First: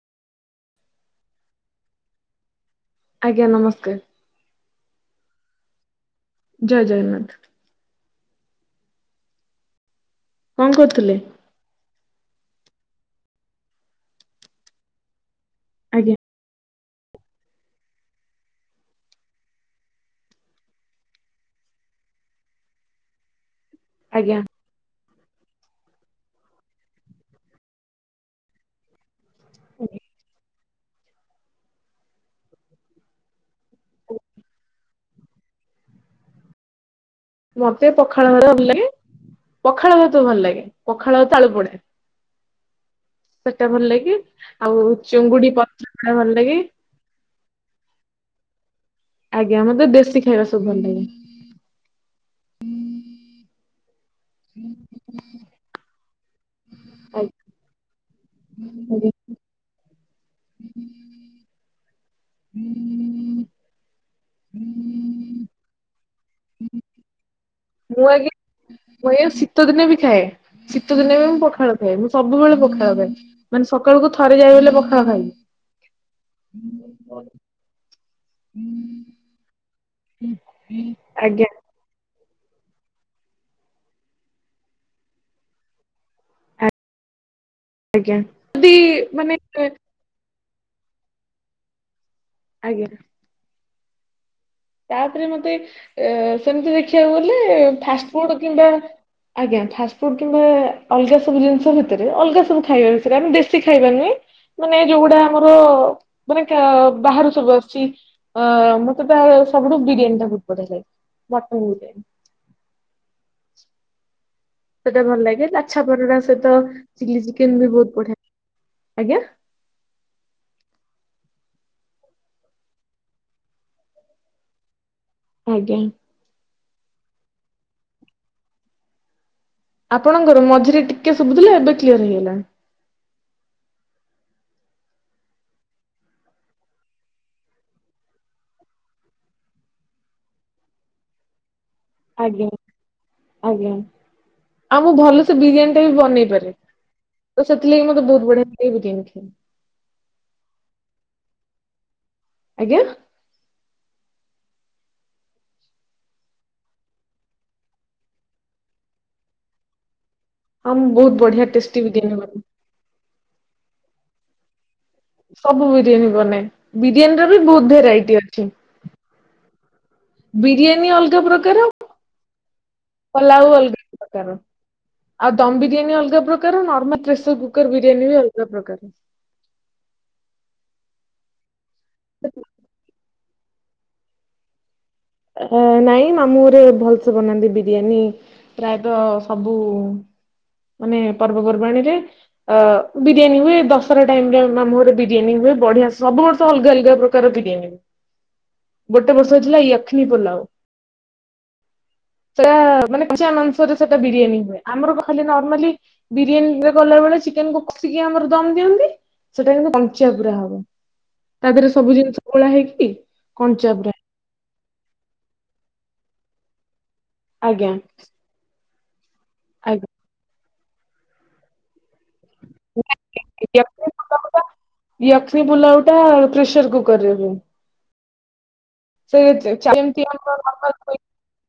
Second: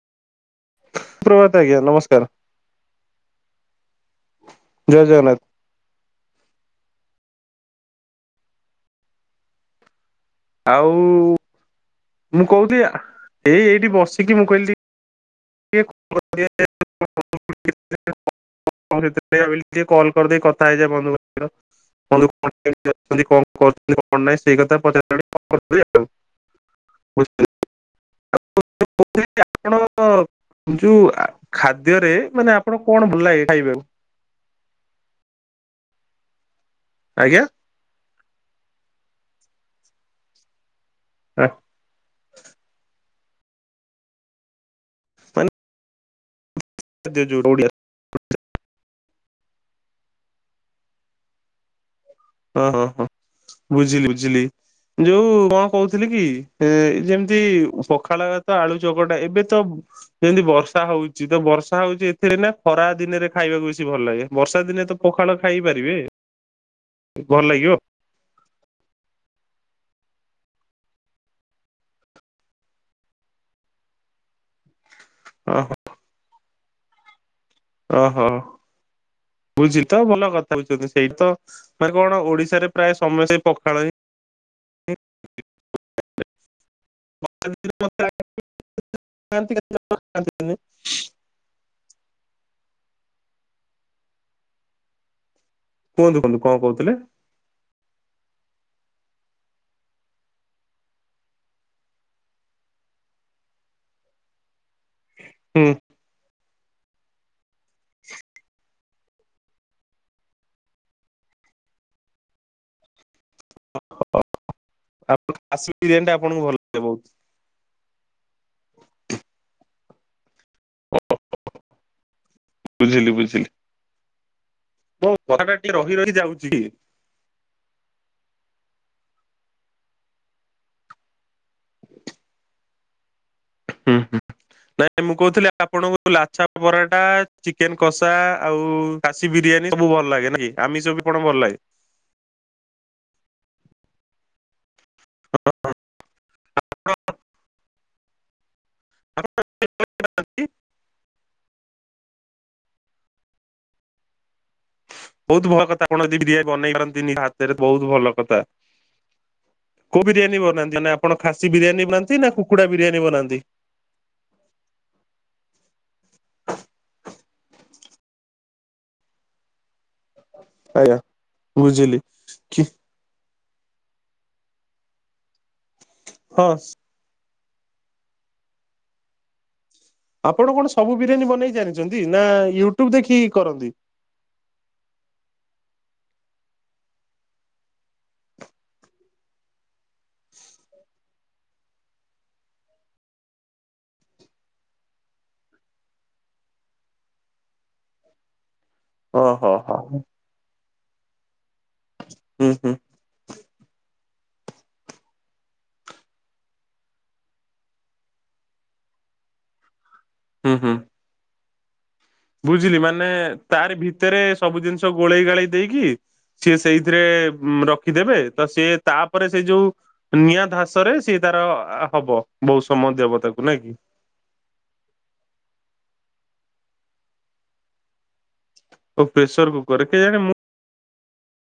ସୁପ୍ରଭାତ ଆଜ୍ଞା ନମସ୍କାର। ଆଜ୍ଞା ନମସ୍କାର। ଜୟ ଜଗନ୍ନାଥ। ଜୟ ଜଗନ୍ନାଥ। କଣ ଆଉ କରୁଥିଲେ? ମୁଁ କହୁଥିଲ ଏଇ ଏଇଠି ବସିକି ମୁଁ କହିଲି ଆଜ୍ଞା [unintelligible] [unintelligible] ସେୟା କହିଲି ଟିକ କଲ କରିଦେଇ କଥା ହେଇଯାଏ ବନ୍ଧୁଙ୍କ ସହିତ। ବନ୍ଧୁ ଆଜ୍ଞା [unintelligible] କଣ। [inaudible] ଆଜ୍ଞା। ଯୋଉ ଆ ଖାଦ୍ୟରେ ମାନେ ଆପଣ କଣ ଭଲ ଲାଗେ ଖାଇବାକୁ? ଆଜ୍ଞା? ମତେ ପଖାଳ ଭାତ ଭଲ ଲାଗେ ପଖାଳଭାତ ଭଲ ଲାଗେ ପଖାଳଭାତ ଆଳୁପୋଡା? ସେଟା ଭଲ ଲାଗେ ଆଉ ଚୁଙ୍ଗୁଡି ପତ୍ର ପୋଡା ଭଲ ଲାଗେ? ସେଥିରେ ଯୋଉ ଓଡିଆ। ଆଜ୍ଞା ମତେ ଦେଶୀ ଖାଇବା ସବୁ ଭଲ ଲାଗେ। ହଁ ହଁ ହଁ ବୁଝିଲି ବୁଝିଲି ଯୋଉ କଣ କହୁଥିଲି କି ହେଁ ଯେମିତି ପଖାଳ ଭାତ ଆଳୁ ଆଜ୍ଞା ଚକଟା ଏବେ ତ ଯେମିତି ବର୍ଷା ହଉଛି ତ ବର୍ଷା ହଉଛି ଏଥିରେ ନା ଖରା ଦିନରେ ଖାଇବାକୁ ବେଶୀ ଭଲ ଲାଗେ ବର୍ଷା ଦିନେ ତ ପଖାଳ ଖାଇ ପାରିବେ? ଭଲ ଲାଗିବ? ମୁଁ ଆଜ୍ଞା ମୁଁ ଆଜ୍ଞା ଶୀତ ଦିନେ ବି ଖାଏ। ଶୀତ ଦିନେ ବି ମୁଁ ପଖାଳ ଖାଏ ମୁଁ ସବୁବେଳେ ପଖାଳ ଖାଏ ମାନେ ସକାଳକୁ ଥରେ ଯାହା ହେଲେବି ପଖାଳ ଖାଇବି। ଅ ହ। ଉଁ। [unintelligible] ଓହୋ ବୁଝିଲି ତ ଭଲ କଥା ହଉଛନ୍ତି ସେଇତ ଆଜ୍ଞା ମାନେ କଣ ଓଡିଶାରେ ପ୍ରାୟ ସମସ୍ତେ ସେ ପଖାଳ ହିଁ ହିଁ [unintelligible] ଆଜ୍ଞା ଯଦି ମାନେ ଏ [unintelligible] ଆଜ୍ଞା। ତାପରେ ମତେ ଏ କୁହନ୍ତୁ କୁହନ୍ତୁ କଣ ସେମିତି କହୁଥିଲେ? ଦେଖିବାକୁ ଗଲେ ଫାଷ୍ଟଫୁଡ କିମ୍ବା ଆଜ୍ଞା ଫାଷ୍ଟଫୁଡ କିମ୍ବା ଅଲଗା ସବୁ ଜିନିଷ ଭିତରେ ଅଲଗା ସବୁ ଖାଇବା ଭିତରେ ଆମେ ଦେଶୀ ଖାଇବା ନୁହେଁ ମାନେ ଯୋଉ ଗୁଡା ଆମର ହୁଁ ମାନେ କା ବାହାରୁ ସବୁ ଆସୁଛି ଅ ମତେ ତା ସବୁଠୁ ବିରିୟାନୀ ଟା ବହୁତ ବଢିଆ ଲାଗେ ମଟନ୍ ବିରିୟାନୀ। ସେଟା ଭଲ ଆପଣ ଲାଗେ ଖାସି ଲାଛା ବିରିୟାନୀ ଟା ପରଟା ଆପଣଙ୍କୁ ସହିତ ଭଲ ଲାଗେ ବହୁତ ଚିଲି ଚିକେନ ବି ବହୁତ ବଢିଆ ଆଜ୍ଞା? [unintelligible] ବୁଝିଲି ବୁଝିଲି। ମୋ କଥା ଟା ଟିକେ ଆଜ୍ଞା ରହି ରହି ଯାଉଛି। ଆପଣଙ୍କର ମଝିରେ ଟିକେ ଶୁଭୁଥିଲା ଏବେ କ୍ଲିୟର ହେଇଗଲାଣି। ହୁଁ। [inaudible] ନାଇଁ ମୁଁ କହୁଥିଲି ଆପଣଙ୍କୁ ଲାଛା ପରାଟା ଚିକେନ କସା ଆଉ ଖାସି ବିରିୟାନୀ ସବୁ ଭଲ ଲାଗେ ନାହିଁକି ଆମିଷ ବି ପଣଙ୍କୁ ଭଲ ଲାଗେ। ଆଜ୍ଞା ଆଜ୍ଞା। ଆଉ ମୁଁ ଭଲ ସେ ବିରିୟାନୀ ଟା ବି ବନେଇ ପାରେ ତ ସେଥିଲାଗି ମତେ ବହୁତ ବଢିଆ ଲାଗେ ବିରିୟାନୀ ଖାଇ। [unintelligible] ଆଜ୍ଞା? ବହୁତ ଭଲ କଥା ଆପଣ ଯଦି ବିରିୟାନୀ ବନେଇ ପାରନ୍ତିନି ହାତରେ ବହୁତ ଭଲ କଥା। କୋଉ ବିରିୟାନୀ ହଁ ବନାନ୍ତି ମୁଁ ମାନେ ବହୁତ ଆପଣ ବଢିଆ ଖାସି ଟେଷ୍ଟି ବିରିୟାନୀ ବନାନ୍ତି ନା ବନାଏ। କୁକୁଡା ବିରିୟାନୀ ବନାନ୍ତି? ସବୁ ବିରିୟାନୀ ବନାଏ ବିରିୟାନୀ ର ବି ବହୁତ ଭେରାଇଟି ଅଛି। ବିରିୟାନୀ ଆଜ୍ଞା ଅଲଗା ପ୍ରକାର ବୁଝିଲି କି ପଲାଉ ଅଲଗା ପ୍ରକାର ଆଉ ଦମ ବିରିୟାନୀ ଅଲଗା ହଁ। ପ୍ରକାର ନର୍ମାଲ ପ୍ରେସରକୁ କୁକର ବିରିୟାନୀ ବି ଅଲଗା ପ୍ରକାର। ଆପଣ କଣ ସବୁ ବିରିୟାନୀ ବନେଇ ଜାଣିଛନ୍ତି ନା ୟୁଟୁବ ଦେଖି କରନ୍ତି। ଅଃହ ନାଇଁ ମାମୁଁ ଗୋରେ ଭଲସେ ବନାନ୍ତି ବିରିୟାନୀ। ପ୍ରାୟତଃ ସବୁ ମାନେ ପର୍ବପର୍ବାଣୀରେ ଅ ବିରିୟାନୀ ହୁଏ ଦଶରା ଟାଇମରେ ମାମୁଁ ଘରେ ବିରିୟାନୀ ହୁଏ ବଢିଆ ସବୁ ବର୍ଷ ଅଲଗା ଅଲଗା ପ୍ରକାର ବିରିୟାନୀ ଗୋଟେ ବର୍ଷ ଓହୋ ହେଇଥିଲା ହୋ ହୁଁ ୟଖ୍ନି ପୋଲାଓ। ହୁଁ ସେଟା ମାନେ କଞ୍ଚା ମାଂସ୍ ହରେ ସେଟା ବିରିୟାନୀ ହୁଏ ଆମର ପା ଖାଲି ନର୍ମାଲି ବିରିୟାନୀରେ କଲା ବେଳେ ଚିକେନକୁ କଷିକି ଆମର ଦମ୍ ଦିଅନ୍ତି ସେଟା କିନ୍ତୁ କନ୍ ଚା ପୁରା ହୁଁ ହବ ହୁଁ। ତାଧେରେ ସବୁ ଜିନିଷ ଗୋଳା ବୁଝିଲି ହେଇକି ମାନେ କଞ୍ଚା ତାରି ଭି ପୁରା ତେରେ ସବୁ ଜିନିଷ ଗୋଳେଇ ଗାଳେଇ ଦେଇକି ସିଏ ସେଇଥିରେ ଉଁ ଆଜ୍ଞା ରଖିଦେବେ ତ ସିଏ ତାପରେ ସେଇ ଯୋଉ ଆଜ୍ଞା ନିଆଁ ଧାସରେ ସିଏ ତାର ଆ ହବ ବୋହୁତ ସମୟ ଦିଆ ହବ ତାକୁ ନାଇଁ କି। ୟଖ୍ନି ପୁଲାଉଟା ପ୍ରେସର କୁକରରେ ହୁଏ। ଓ ସେଇ ପ୍ରେସର କୁକର [unintelligible] କେଜାଣି